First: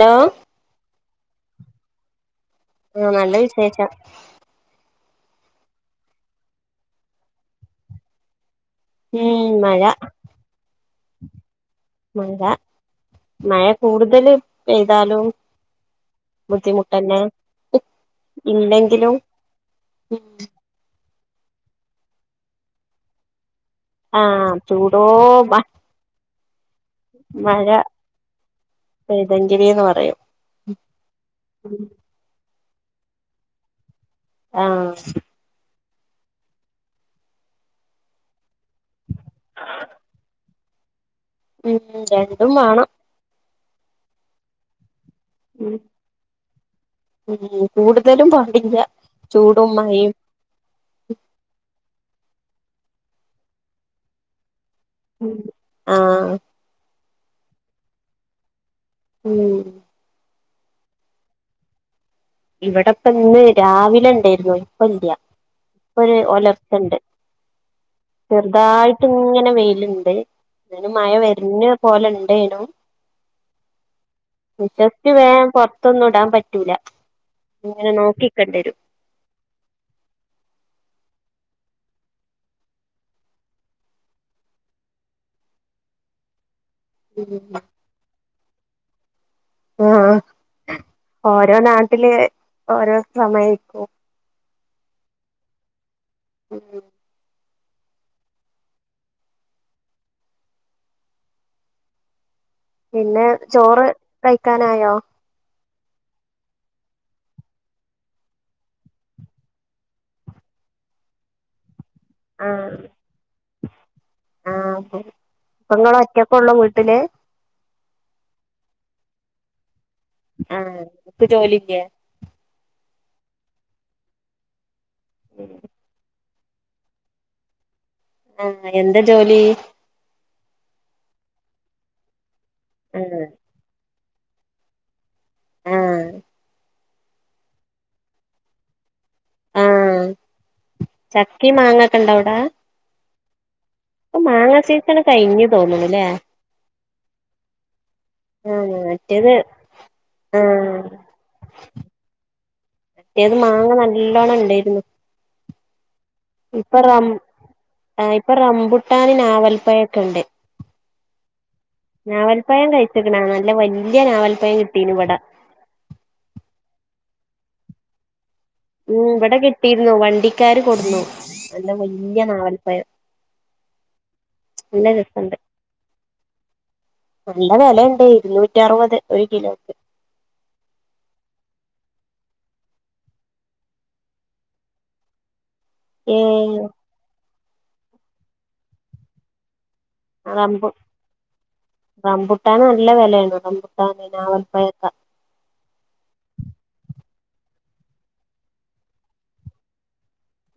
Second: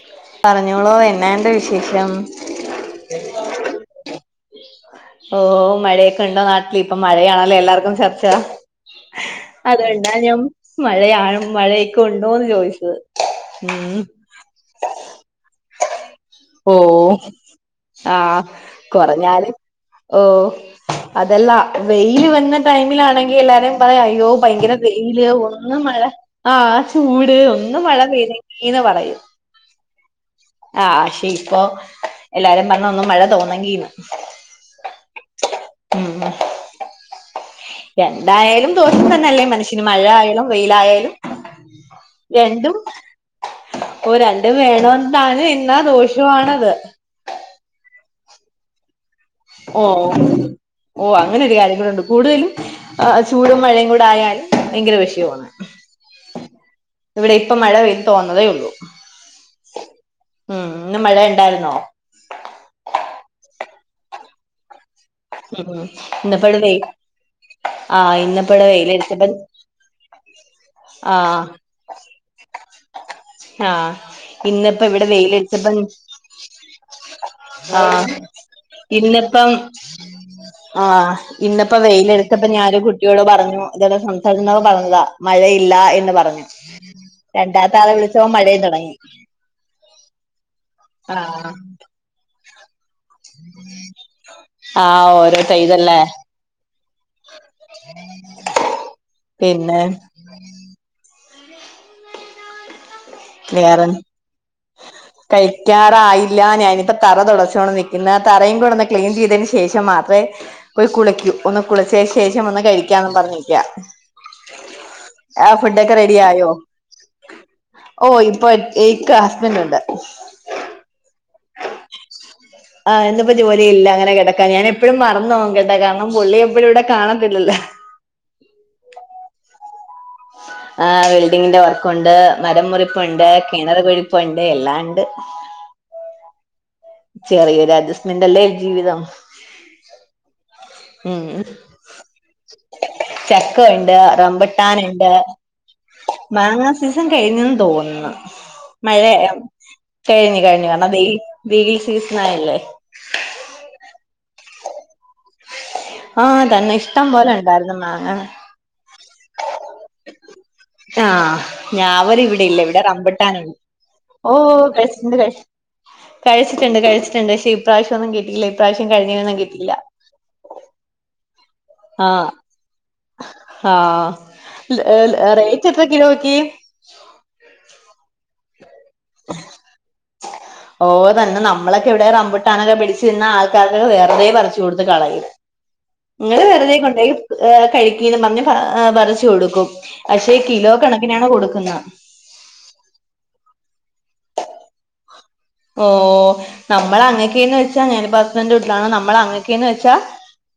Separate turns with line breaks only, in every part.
Law
പറഞ്ഞോളൂ എന്നാണ്ട് വിശേഷം?
ആഹ്! നല്ല വിശേഷം
ഓഹ് മഴൊക്കണ്ടൊ നാട്ട്ല് ഇപ്പ മഴയാണല്ലൊ എല്ലാർക്കും ചർച്ച
ഉം മഴ
അത് കൊണ്ടാണ് ഞാൻ മഴയാണ് മഴയൊക്കെ
മഴ
ഉണ്ടോന്ന് ചോദിച്ചത്?
മഴ
ഉം
കൂടുതല് പെയ്താലും
ഓഹ്
ബുദ്ധിമുട്ടന്നെ
ആഹ്
ഇല്ലെങ്കിലും
കൊറഞ്ഞാലും ഓഹ് അതല്ല വെയില് വന്ന ടൈമിലാണെങ്കി എല്ലാരും
ആ
അയ്യോ! ഭയങ്കര
ചൂടോ
വെയില്
മ
ഒന്ന് മഴ ആഹ്! ആഹ് ചൂട് ഒന്ന് മഴ പെയ്തീങ്കീന്ന് പറയും
ജിവീന്ന് പറയും
ആഹ്! പക്ഷെ ഇപ്പൊ എല്ലാരും പർഞു മഴ തോന്നങ്കീന്ന്
ആഹ്!
ഉം. എന്തായാലും ദോഷം തന്നെ അല്ലെ മനുഷ്യന് മഴയാലും വെയിലായാലും
ഉം
രണ്ടും
വേണം
ഓഹ് രണ്ടും വേണ മഴ എന്നാ ദോഷവാണത്
ഉം. കൂടുതലും പാടില്ല ചൂടും മഴയും
ഓഹ്. ഓഹ്. അങ്ങനൊരു കാര്യം കൂടണ്ട് കൂടുതലും ഏഹ് ചൂടും മഴയും കൂട ആയാല് ഭയങ്കര വിഷയവാണ്.
ആ
ഇവടെ ഇപ്പൊ മഴ പെയ്ത് തോന്നതേ ഉള്ളു!
ഉം.
ഉം. ഇന്ന് മഴ ഇണ്ടാര്ന്നോ?
ഇവിടെപ്പ ഇന്ന് രാവിലെ ഇണ്ടേര്ന്നു ഇപ്പ ഇല്ല്യ
ഉം
ഇപ്പൊ ഒര്
ഇന്നിപ്പടെ വെയി
ഒലർച്ചണ്ട്
ആ ഇന്നിപ്പടെ
ചെറുതായിട്ട്
വെയിലടിച്ചപ്പ
ഇങ്ങനെ വെയിലുണ്ട് അതിനും മഴ
ആ
വരഞ്ഞ പോലെ ഉണ്ടേനു
ആ ഇന്നിപ്പ ഇവിടെ
മുറ്റത്ത് വേ പൊറത്തൊന്നും ഇടാൻ പറ്റൂല! ഇങ്ങനെ
ആഹ്,
നോക്കിക്കണ്ടരും !
ഇന്നിപ്പം ആഹ്! ഇന്നിപ്പോ വെയില് എടുത്തപ്പോ ഞാനൊ കുട്ടിയോട് പറഞ്ഞു ഇതോടെ സംസാരിക്കുന്നക്ക പറഞ്ഞതാ മഴയില്ല എന്ന് പറഞ്ഞു രണ്ടാമത്താളെ ആളെ വിളിച്ചപ്പോ മഴയും തുടങ്ങി
ആഹ്
ആഹ്
ഓരോ നാട്ടില് ഓരോ സമയക്കും
ആഹ് ഓരോ തയ്ലല്ലേ
ഉം.
പിന്നെ ഉ [inaudible]
പിന്നെ
വേറെ
ചോറ് കഴിക്കാനായോ?
കഴിക്കാറായില്ല ഞാനിപ്പ തറ തൊടച്ചോണ്ട് നിക്കുന്ന് തറയും കൂടെ ഒന്ന് ക്ലീൻ ചെയ്തതിന് ശേഷം മാത്രേ- പോയി കുളിക്കും ഒന്ന് കുളിച്ചേ ശേഷം വന്ന്
ആഹ്
കഴിക്കാന്ന് പറഞ്ഞിരിക്ക ആ ഫുഡൊക്കെ റെഡി ആയോ?
ട്ടില്
ഓ ഇപ്പൊ എയിക്ക് ഹസ്ബൻറ് ഉണ്ട്
ആ ഇപ്പ ജോലി ഇല്ലേ
ആഹ് ഇന്നിപ്പോ ജോലി ഇല്ല അങ്ങനെ കിടക്കാ ഞാന് പ്പോഴും മറന്നൊവും കേട്ടാ കാരണം പുള്ളി എപ്പോഴും ഇവിടെ കാണത്തില്ലല്ലാ
ആഹ് എന്താ ജോലി
ആഹ് വെൽഡിങ്ങിന്റെ വർക്കുണ്ട് മരം
ആഹ്
മുറിപ്പുണ്ട് കിണർ കുഴിപ്പുണ്ട് എല്ലാം ഉണ്ട്
ആഹ്
ചെറിയൊരു അഡ്ജസ്റ്റ്മന്റെല്ലേ ജീവിതം
ആ
ഉം
ചക്കിം മാങ്ങൊക്കെ ഇണ്ടോ അവിടെ
ചക്ക ഉണ്ട്
സീസണ്
റംമ്പുട്ടാനിണ്ട്
കഴിഞ്ഞു തോന്ന്ണുല്ലേ
മാങ്ങാ സിസൺ കഴിഞ്ഞെന്ന് തോന്നുന്ന്
ആഹ്
മഴേ
മറ്റേത്
കഴിഞ്ഞു കഴിഞ്ഞു
ആഹ്
കാരണം വെയിലീ സീസൺ ആയല്ലേ
ഏത് മാങ്ങ നല്ലൊണം ഇണ്ടേരുന്നു
ആഹ് തന്നെ ഇഷ്ടം പോലെ ഉണ്ടായിരുന്നു മാങ്ങ
റംമ്പുട്ടാന് ഞാവൽപ്പയൊക്കെണ്ട്
ആഹ് ഞവലിവിടെയില്ല ഇവിടെ
കഴിച്ച്ക്ക്ണോ
റംമ്പട്ടാൻ
നല്ല വല്യ
ഓ
നാവൽപ്പഴം കിട്ടീന് ഇവിടെ
കയിച്ചിണ്ട് കയിച്ചിണ്ട് കഴിച്ചിട്ടുണ്ട് കഴിട്ടുണ്ട് പക്ഷ ഇപ്രാവശ്യൊന്നും കിട്ടയില്ല
ഉം ഇവിടെ കിട്ടിയിരുന്നു വണ്ടിക്കാര് കൊടുന്നു നല്ല
ആ
വല്യ നാവൽപ്പഴം
ആഹ്
നല്ല
ലെ ലെ
രസണ്ട്
റേറ്റ് എത്ര കിലോക്കി
നല്ല വെലണ്ട് ഇരുന്നൂറ്റി അറുപത് ഒരു കിലോക്ക്
ഓ തന്നെ നമ്മളൊക്കെ ഇവിടെയും റംമ്പൂട്ടാനൊക്കെ പിടിച്ചിരുന്ന ആൾക്കാർക്കെ വെറുതെ പറിച്ച് കൊടുത്ത് കളയും
[inaudible]
നിങ്ങള്
ഏഹ്
വെറുതെ കൊണ്ടോയി കഴിക്കീന്ന് പറഞ്ഞ് പറച്ച് കൊടുക്കും പക്ഷേ കിലോ കണക്കിനാണ് കൊടുക്കുന്നേ
മുട്ടാൻ നല്ല വിലയാണ് റംമ്പുട്ടാന് അവൽപ്പായൊക്കെ
ഓ നമ്മള് അങ്ങക്കെയന്ന് വെച്ചാ ഞാൻപ്പോ ഹസ്ബന്റെ വീട്ടിലാണ് നമ്മൾ അങ്ങക്കന്ന് വെച്ചാൽ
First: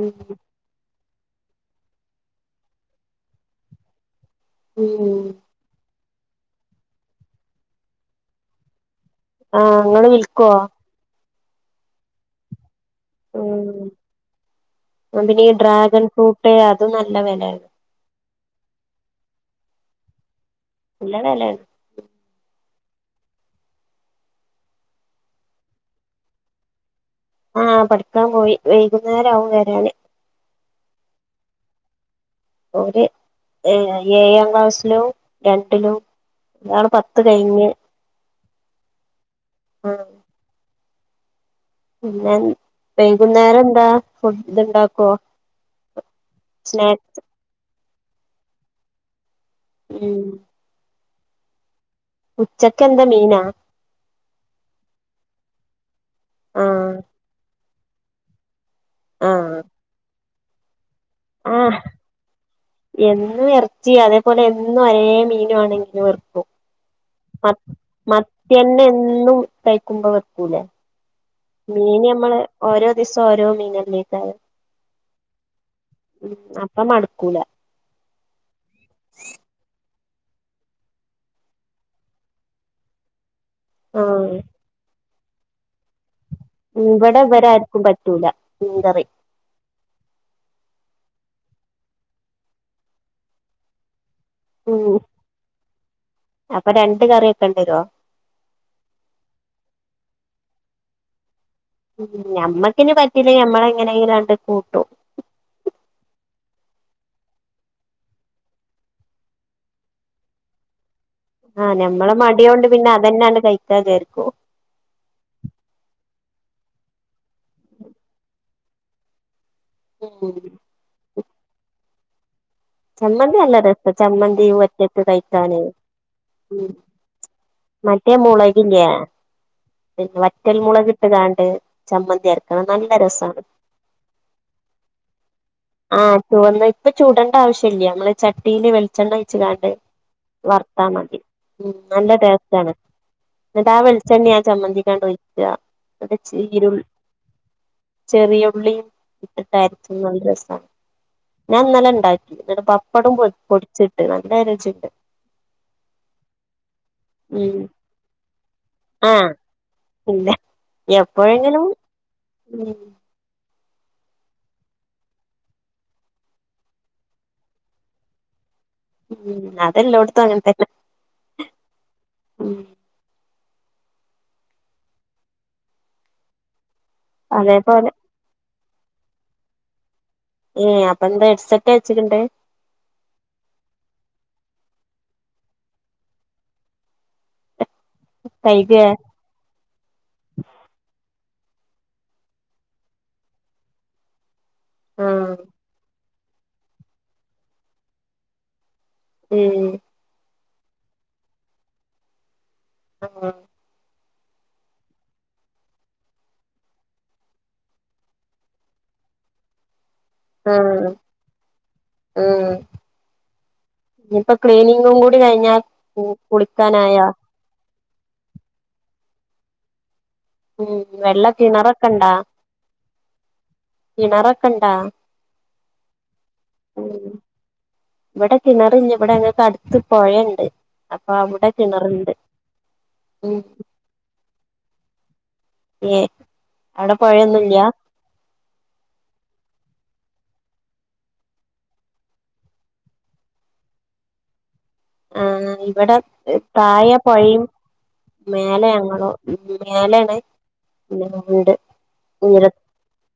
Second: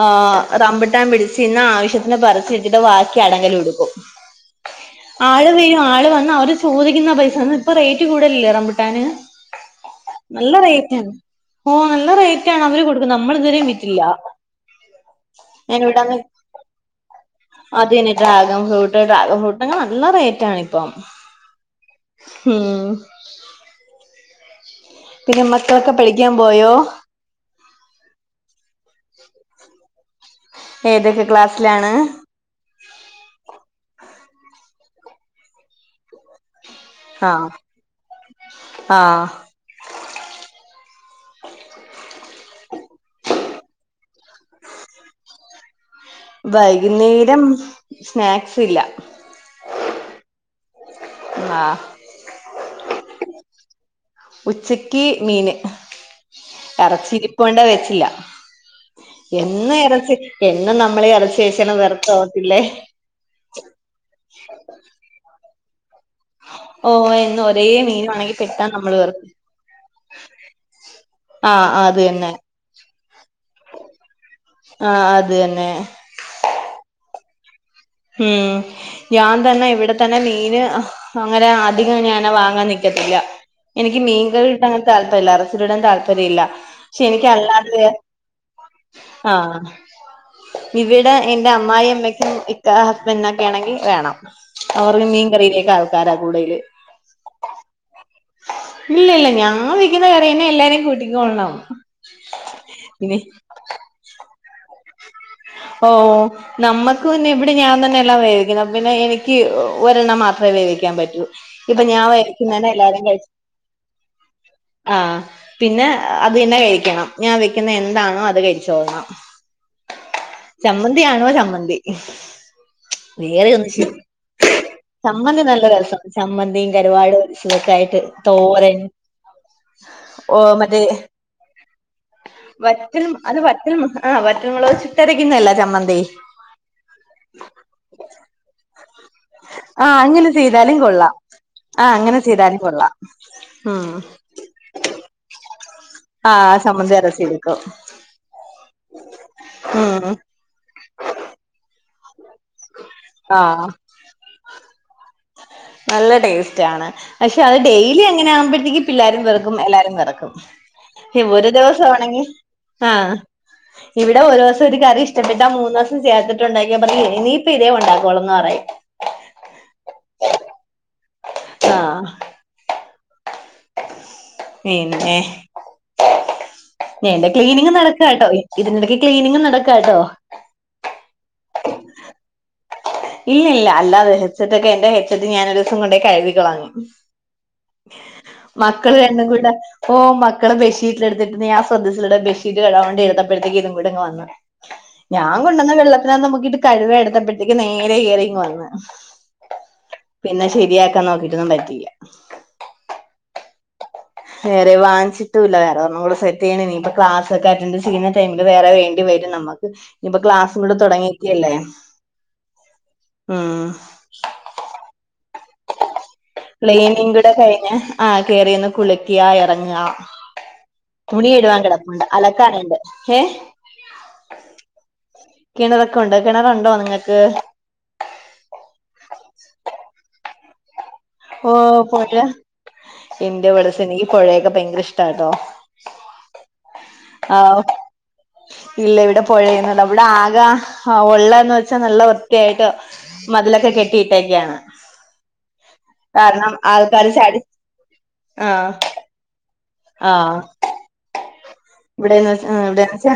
ഉം
ആഹ് റംമ്പിട്ടാൻ പിടിച്ച് നിന്നാ ആവശ്യത്തിന് പറിച്ച് ഇട്ടിട്ട് വാക്കി അടങ്കല ഉടുക്കും
ഉം
ആള് വരും ആള് വന്ന് അവര് ചോദിക്കുന്ന പൈസാന്ന് ഇപ്പൊ റേറ്റ് കൂടുതലല്ലേ റംമ്പുട്ടാന്
ആഹ് അങ്ങള് വി
നല്ല റേറ്റാണ് ഓ നല്ല റേറ്റ് ആണ് അവര് കൊടുക്കുന്നത് നമ്മളിതുവരെ വിറ്റില്ല
ആഹ് പിന്നെ ഈ
ഞാൻ
ഡ്രാഗൺ
ഇവിടെന്ന്
ഫ്രൂട്ട് അതും നല്ല വെലയാണ്
അതന്നെ ഡ്രാഗൻ ഫ്രൂട്ട് ഡ്രാഗൻ ഫ്രൂട്ടിന് നല്ല റേറ്റാണിപ്പം
നല്ല വെലയാണ്
ഉം [inaudible] പിന്നെ മക്കളൊക്കെ പഠിക്കാൻ പോയോ
ആ പഠിക്കാൻ പോയി വൈകുന്നേരാവും വരാന്
ഏതൊക്കെ ക്ലാസ്സിലാണ്
ഓര് ഏ ഏഴാം ക്ലാസ്സിലും രണ്ടിലും ഒയാള് പത്ത്
ആഹ്
കയിഞ്ഞ്
ആഹ്
ആഹ് പിന്നെ വൈകുന്നേരം എന്താ ഫുഡ് ഇണ്ടാക്കൊ
വൈകുന്നേരം സ്നാക്സ് ഇല്ല
ഉം
ആഹ്
ഉച്ചക്കെന്താ മീനാ
ഉച്ചക്ക് മീന്
ആഹ്
എറച്ചിരിപ്പൊണ്ട് വെച്ചില്ല
ആഹ്
എന്നു എറച്ചി എന്നു നമ്മളീ എറച്ചി കയിച്ചാ
ആഹ്
വെറുത്തുപോകത്തില്ലേ
എന്നും ഇറച്ചി അതേപോലെ എന്നും ഒരേ മീനും ആണെങ്കിലും വെറുക്കു ക്കും
ഓ എന്നും
മത്
ഒരേ മീനാണെങ്കി പെട്ടെന്ന്
മത്തിന്നെ
നമ്മള് വെറുക്കും
എന്നും കഴിക്കുമ്പോ വെക്കൂലേ
ആഹ് ആഹ് അത്
മീന്
തന്നെ
നമ്മള് ഓരോ ദിവസം ഓരോ മീനല്ലേ
ആഹ് അത് തന്നെ
അപ്പ മടുക്കൂല
ഉം ഞാൻ തന്നെ ഇവിടെ തന്നെ മീന് അങ്ങനെ അധികം ഞൻ വാങ്ങാൻ നിക്കത്തില്ല എനിക്ക് മീൻ
ആഹ്
കറി ഇടാ താല്പര്യം ഇല്ലാ [unintelligible] ഇടാൻ താല്പര്ം രില്ല പക്ഷെ
ഇവിടെ
എനിക്കല്ലാത
ഇവരാർക്കും
വേറെ
പറ്റൂല മീൻ കറി
- ആഹ് ആഹ് ഇവിടെ എന്റെ അമ്മായമ്മക്കും ഹസ്ബൻഡിനൊക്കെ ആണെങ്കിൽ വേണം അവർ
ഉം
മീൻ കറിയിലേക്ക ആൾക്കാരാ കൂടെ
അപ്പൊ രണ്ട് കറിിയ വെക്കെണ്ട വരുവോ
ഇല്ല ഇല്ല ഞാൻ വെക്കുന്ന കറിയന്നെ എല്ലാരെയും കൂട്ടിക്കോളൂ
ഉ ഞമ്മക്കിനിപറ്റീല്ലങ്കി ഞമ്മള എങ്ങനെയെങ്കിലാണ്ട് കൂട്ടും
ഓഹ് നമ്മുക്ക്‌ പിന്നെ ഇവിടെ ഞാൻ തന്നെ എല്ലാം വേവിക്കുന്നു പിന്നെ എനിക്ക് ഒരെണ്ണം മാത്രമേ വേവിക്കാൻ പറ്റൂ
ആഹ്
ഇപ്പൊ ഞാൻ
ഞമ്മളെ മടിയോണ്ട്
വേവിക്കുന്നന്നെ
പിന്നെ അതന്നെയാണ്ട് കയ്ച്ചാ വിചാരിക്കു
ആ പിന്നെ അതന്നെ കഴിക്കണം ഞാൻ വെക്കുന്ന എന്താണോ അത് കഴിച്ചോണം
[inaudible]
ചമ്മന്തിയാണോ ചമ്മന്തി
ചമ്മന്തി
വേറെ
നല്ല
ഒന്ന
രസാ
ശെരി
ചമ്മന്തി ഒറ്റക്ക്
ചമ്മന്തി
കഴിക്കാന്
നല്ല രസം ചമ്മന്തിയും
ഉം
കരിവാാടും തക്കായിട്ട്
മറ്റേ
തോരൻ
മുളകില്ലേ പിന്നെ
ഓ
വറ്റൽ
മറ്റേ
മുളകിട്ട്കാണ്ട് ചമ്മന്തി അരക്കണം നല്ല
വറ്റൽ അത്
രസാണ്
വറ്റൽ ആഹ് വറ്റ മൊളക് ചുറ്റരക്കുന്നല്ല ചമ്മന്തി
[unintelligible] ഇപ്പ ചുടണ്ട ആവശ്യമില്ല നമ്മള് ചട്ടിയില് വെ - ഭക്ഷണം കഴിച്ച് കാണ്ട്
ആഹ് അങ്ങനെ ചെയ്താലും
വർത്താ
കൊള്ളാം
മതി ഉം
ആഹ്
നല്ല
അങ്ങനെ
ടേസ്റ്റ്
ചെയ്താലും
ആണ്
കൊള്ളാം
എന്നിട്ട് ആ
ഉം
വെളിച്ചെണ്ണയാ ആ ചമ്മന്തിക്കാണ്ട്‌ ഒഴിക്കുക
ആഹ് ചമ്മന്തി അരച്ചെടുക്കും
ചെറിയുള്ളിയും ഇട്ടിട്ടയരച്ച
ഉം
നല്ല രസമാണ് ഞാൻ ഇന്നലെ ഇണ്ടാക്കി പപ്പടം പൊ
ആഹ്
പൊടിച്ചിട്ട് നല്ല രുചി ഒണ്ട്
നല്ല ടേസ്റ്റ് ആണ് പക്ഷെ അത്
ഉം
ഡെയിലി അങ്ങനെ ആകുമ്പോഴത്തേക്ക്- പിള്ളാരും
ആഹ്
വെറുക്കും എല്ലാരും വെറുക്കും
പിന്നെ
ഈ ഒരു
എപ്പോഴെങ്കിലും
ദിവസ ആണെങ്കിൽ
ഉം
ആഹ് - ഇവിടെ ഒരു ദിവസം ഒരു കറി ഇഷ്ടപ്പെട്ടാ മൂന്ന് ദെവസം ചേർത്തിട്ട് ഉണ്ടാക്കിയാൽമതി - ഇപ്പൊ ഇതേ ഒണ്ടാക്കോള്ളന്ന് പറയും
ഉം അതല്ലാടുത്തും അങ്ങനെ തന്നെ
ആഹ്
ഉം
പിന്നെ എന്റെ ക്ലീനിങ്
അതേപോലെ
നടക്കുക കേട്ടോ ഇതിനിടയ്ക്ക് ക്ലീനിങ് നടക്കുവാ കേട്ടോ
ഏ അപ്പ എന്താ ഹെഡ്സെറ്റ് വെച്ചിട്ടുണ്ട്
ഇല്ല ഇല്ല അല്ലാതെ എന്റെ ഹെട് സെറ്റ് ഞാനൊരു ദിവസം കൊണ്ട്‌ കഴകി കളഞ്ഞു
കൈകേ
മക്കള് രണ്ടും കൂടെ ഓഹ് മക്കള് ബെഡ്ഷീെറ്റില് എടുത്ത് ഇട്ടിരുന്നു ഞാൻ ശ്രദ്ദിച്ചില്ല ബെഡ്ഷീറ്റ് കഴുകാൻ വേണ്ടി എടുത്തപ്പളെ ഇതും കൂടി ഇങ്ങ് വന്നു ഞാൻ
ആഹ്
കൊണ്ടുവന്ന വെള്ളത്തിനകന്ന് മുക്കിയിട്ട് കഴുവി എടുത്തപ്പോഴത്തേക്ക് നേരെ കേറി ഇങ്ങ് വന്ന്
ഉം
പിന്നെ ശരിയാക്കാൻ നോക്കിട്ടോന്നും പറ്റിയില്ല
ആഹ് ആഹ്
വേറെ വാങ്ങിച്ചിട്ടുംയില്ലാരുന്നു ഒന്നുകൂടെ സെറ്റ് ചെയ്യണം ഇനി ഇപ്പൊ ക്ലാസ് ഒക്കെ അറ്റൻറ് ചെയ്യണം ടൈമില് വേറെ വേണ്ടി വരും നമ്മക്ക് ഇപ്പൊ ക്ലാസ്സും കൂടെ
ആഹ്
തൊടങ്ങിക്കല്ലേ
ആഹ്
ഉം
ഇനിയിപ്പോ ക്ലീനിങ്ങും കൂടി കഴിഞ്ഞാൽ-
ക്ലീനിക്കൂടെ കഴിഞ്ഞ് ആ കേറി ഒന്ന് കുളിക്കുക എറങ്ങുക
ഉം വെള്ള
തുണി കഴുവാൻ
കിണറൊക്കെ
കെടപ്പോണ്ട്
ഇണ്ടാ
അലക്കാറുണ്ട് ഏ-
കിണറൊക്കെ ഇണ്ടാ
കിണറൊക്കെ ഒണ്ട് കിണറുണ്ടോ
ഉം
നിങ്ങൾക്ക്
ഇവിടെ കിണറില്ല ഇവിടെ അങ്ങക്ക് അടുത്ത് പൊഴഴുണ്ട് അപ്പൊ അവിടെ
ഓ
കിണറുണ്ട്
പൊഴ
ഉം
എന്റെ ഇവിടെ എനിക്ക് പൊഴയൊക്കെ ഭയങ്കര ഇഷ്ടമാ കെട്ടോ
[unintelligible] അവിടെ
ആഹ്
പൊഴയൊന്നുല്ല
ഇല്ല ഇവിടെ പൊഴ ഒന്നുമില്ല അവിടെ ആകെയുള്ളന്ന് വെച്ചാ നല്ല വൃത്തിയായിട്ട്- മതിലൊക്കെ കെട്ടിയിട്ടേക്കാണ്
ആന് ഇവിടെ-
കാരണം
തായ
ആൾക്കാര് ചാടി
പൊഴയും
ആ
മേലലെ ഞങ്ങളോ
ആ
മേലയാണ് - ഉ [unintelligible] ഉണ്ട്
ഇവിടെന്ന് വച്ചാ ഇവിടെന്ന് വെച്ചാ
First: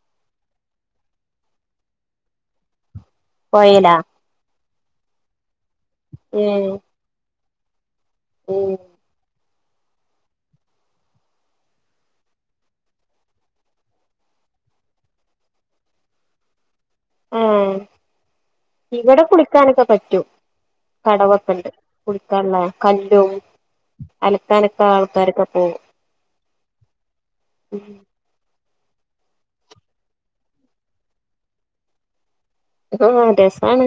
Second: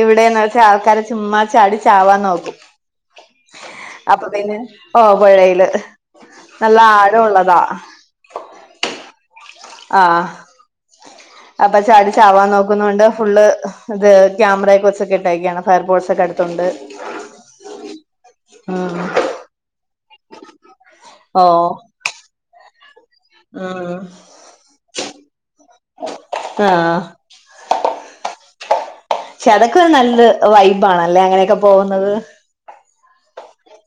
ഇവിടെന്ന് വച്ചാ ആൾക്കാരെ ചുമ്മാ ചാടി ചാവാൻ നോക്കും
പോഴയിലോ
അപ്പൊ പിന്നെ ഓ പൊഴയില്
ഏ
നല്ല ആഴയുള്ളതാ
ഉം
ആഹ് ആഹ്
[inaudible]
അപ്പൊ ചാട ചാവാൻ നോക്കുന്ന കൊണ്ട് ഫുള് ഇത് ക്യാമറയെ കൊറച്ചൊക്കെ ഇട്ടക്കയാണ് ഫയർ ഫോർട്സ് ഒക്കെ എടുത്തൊണ്ട്
ആഹ
ആഹ്
ഇവിടെ കുളിക്കാനൊക്കെ പറ്റൂ
ഓ
കടവൊക്കെണ്ട് കുടിക്കല്ല കല്
ആഹ്
അലക്ക അനക്ക ആൾക്കാരൊക്കെ പോകും
ആഹ് പക്ഷേ അടൊക്ക ഒരു നല്ല വൈബ് ആണല്ലേ അങ്ങനെയൊക്കെ പോകുന്നത്
ആഹ രസാണ്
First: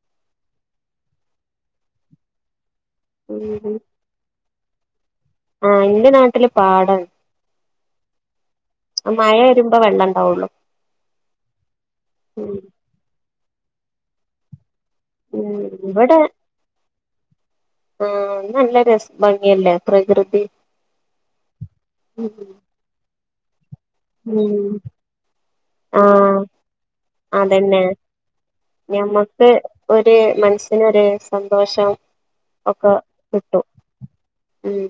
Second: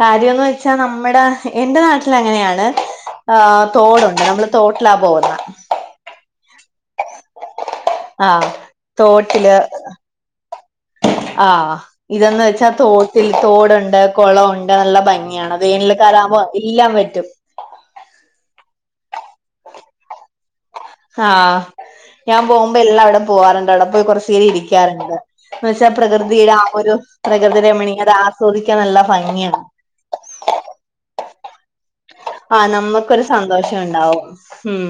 കാര്യന്ന് വെച്ചാ നമ്മുടെ എന്റെ നാട്ടിൽ അങ്ങനെയാണ് ആ്
ഉം
തോടുണ്ട് നമ്മള് തോട്ടിലാ പോകുന്ന
ആഹ എന്റെ നാട്ടില് പാട്ടാണ്
ആഹ്
മഴ
തോട്ടില്
വരുമ്പോ വെള്ളം ഉണ്ടാവുള്ളു
ആഹ ഇതന്ന്
ഉം
വെച്ചാ തോ ത്തിൽ തോടുണ്ട് കുളംുണ്ട് നല്ല ഭംഗിയാണ്
ഉം
വേനൽക്കാലവുമ്പോ എല്ലാം വറ്റും
ആഹ നല്ല രസ ഭംഗിയല്ലേ പ്രകൃതി
ആഹ ഞാൻ പോകുമ്പോ എല്ലാം അവിടെ പോവാാറുണ്ട് അവിടെ പോയി കൊറച്ചു
ഉം
ചേരംഇരിക്കാറുണ്ട് എന്ന വെച്ചാൽ
ആ
പ്രകൃതിയുടെ ആ ഒരു പ്രകൃതി
അതന്നെ
രമണീ അത് ആസ്വദിക്കാൻ നല്ല
ഞമ്മക്ക്
ഭംഗിയാണ്
ഒരു മനസ്സിനരു സന്തോഷം
ആ
ഒക്കെ
നമ്മക്കരു
കിട്ടും
സന്തോഷം ഉണ്ടാവും
ഉം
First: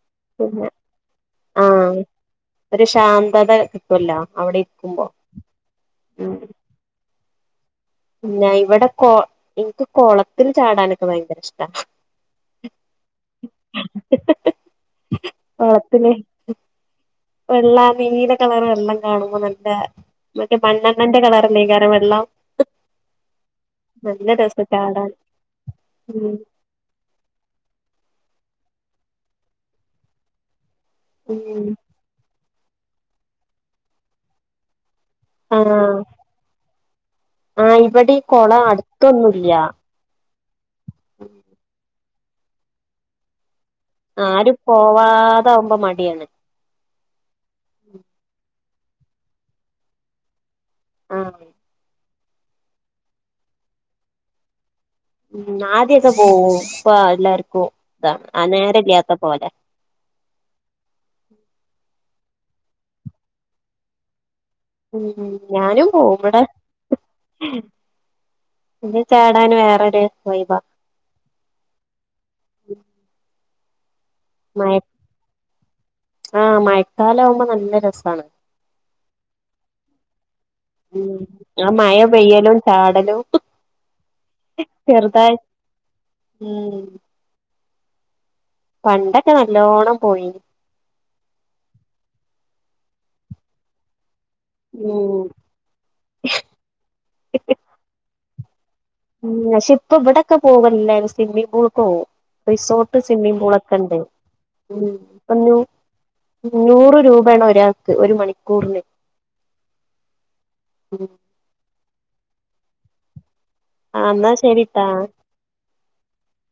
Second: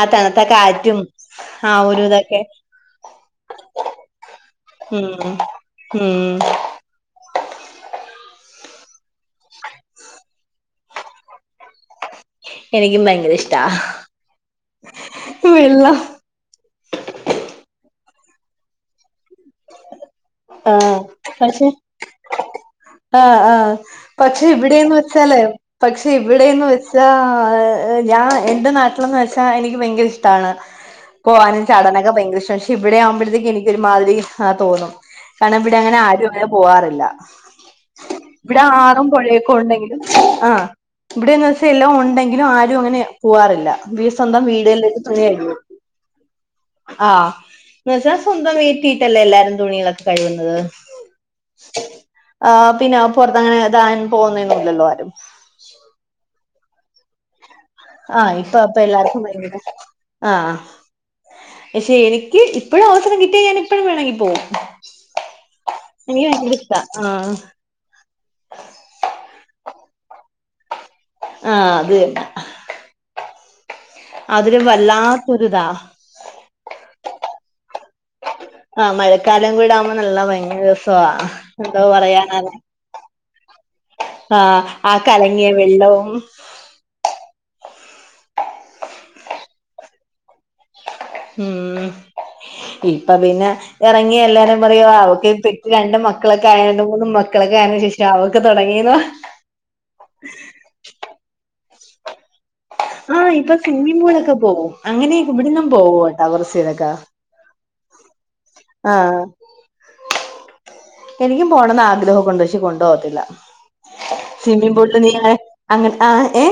ഉ തണത്തെ
പിന്നെ
കാറ്റും ആ ഒരു
ആഹ്
ഇതൊക്കെ
ഒരു ശാന്തത കിട്ടുമല്ലോ അവിടെ ഇരിക്കുമ്പോ
ഉം ഉം
പിന്ന ഇവിടെ കോ എനിക്ക് കുളത്തിൽ ചാടാനൊക്കെ ഭയങ്കര ഇഷ്ടാ
എനിക്കും ഭയങ്കര ഇഷ്ടാ വെള്ളം
വെള്ളം നീല കളർ വെള്ളം കാണുമ്പോ നല്ല മെ
ആഹ്
മണ്ണെണ്ണന്റെ കളർണ്ടഈ കാരം വെള്ളം
ആഹ ആഹ
നല്ല
പക്ഷെ
രസം
ഇവിടെന്ന്
ചാടാൻ
വെച്ചാലേ പക്ഷെ
ഉം
ഇവിടെന്ന് വെ ഞാൻ എൻന്റെ നാട്ടിലന്ന് വെച്ചാ എനിക്ക് ഭയങ്കര ഇഷ്ടാണ് പോകാനും
ഉം
ചടനൊക്കെ ഭയങ്കര ഇഷ്ടമാണ് പക്ഷെ ഇവിടെ ആവുമ്പോഴത്തേക്ക് എനിക്ക് ഒരുമാതി ആ തോന്നും കാരണം ഇവിടെ
ആഹ്
അങ്ങനെ ആരും അങ്ങനെ പോവാാറില്ല
ആഹ് ഇവിടെ ഈ
ഇവിടെ
കൊളം
ആറും പുഴയൊക്കെ
അടുത്തൊന്നുല്ല
ഉണ്ടെങ്കിൽ ആഹ ഇവിടെന്ന് വെച്ചാ എല്ലാം ഉണ്ടെങ്കിലും ആരും അങ്ങനെ പോവാറില്ലീ സ്വന്തം
ആരും
വീടിലേക്ക് തുങ്ങിഴും
പോവാതാവുമ്പോ മടിയാണ്
ആഹ എന്ന വെച്ചാ സ്വന്തം വീട്ടിയിട്ടല്ലേ എല്ലാരും തുണികളൊക്കെ കഴുകുന്നത്
ആഹ്
ആ പിന്നെ പുറത്ത്ങ്ങനെതൻ പോുന്നന്നല്ലല്ലോ ആരും
ഉം ആദ്യക്കാ പോവും ഇപ്പ എല്ലാർക്കും ഇതാണ്
ആഹ്
ആ
ഇപ്പൊ അപ്പൊ
നേരല്ലാത്ത
എല്ലാർക്കും
പോലെ
പറ്റൂല ആഹ പക്ഷെ എനിക്ക് ഇപ്പഴും അവസരം കിട്ടിയ ഞാൻ ഇപ്പഴും വേണമെങ്കി പോവും
ഉം ഞാനും പോവും
എനിക്ക്
ഇവടെ
ഭയങ്കര ഇഷ്ടാ ആഹ്
ഇത് ചാടാൻ വേറരു വൈബ
ആഹ അത് തന്നേ അതിന് വല്ലാത്തൊരിതാ
ആഹ മഴക്കാലാവുമ്പോ നല്ല രസാണ്
ആഹ മഴക്കാലം കൂടാവുമ്പോ നല്ല ഭയങ്കര രസവാ
ഉം ആ
എന്തോ
മഴ
പറയാന
പെയ്യലും ചാടലും
ആഹ ആ
ചെറുതായി
കലങ്ങിയ വെള്ളവും
ഉം പണ്ടൊക്കെ നല്ലോണം പോയിന്
ഉം ഇപ്പ പിന്നെ എറങ്ങിയ എല്ലാരും പറയുവാ
ഉം
അവക്ക് രണ്ട് മക്കളൊക്കെ ആയോണ്ട് മൂന്നും മക്കളൊക്കെ അയതിന് ശേഷം അവർക്ക് തൊടങ്ങിന്ന് പ
ഉം പക്ഷെ ഇപ്പ ഇവിടെക്കെ പോകലില്ലേ സ്വിമ്മിംങ് കോട്ടും റിസോ
ആഹ്
സ്വിമ്മിംങ്
ഇപ്പൊ
പൂളക്കെ ഇണ്ട്
സ്വിമ്മിംഗ് പൂളൊക്കെ പോവും അങ്ങനെയൊക്കെ ഇവിടന്നും പോവും കേട്ടോ കുറച്ചേരൊക്കെ
നൂറ് രൂപാണ് ഒരാ ഒരു മണിക്കൂറിന്.
ആഹ്
ഉം
എനിക്കും പോണംന്ന് ആഗ്രഹം ഒക്കെ ഒണ്ട് പക്ഷെ കൊണ്ടു പോവത്തില്ല.
ആഹ് എന്നാ
സ്വിമ്മിങ്
ശരിട്ടാ
പൂളില് നീന്താൻ അങ്ങന ആ ഏഹോ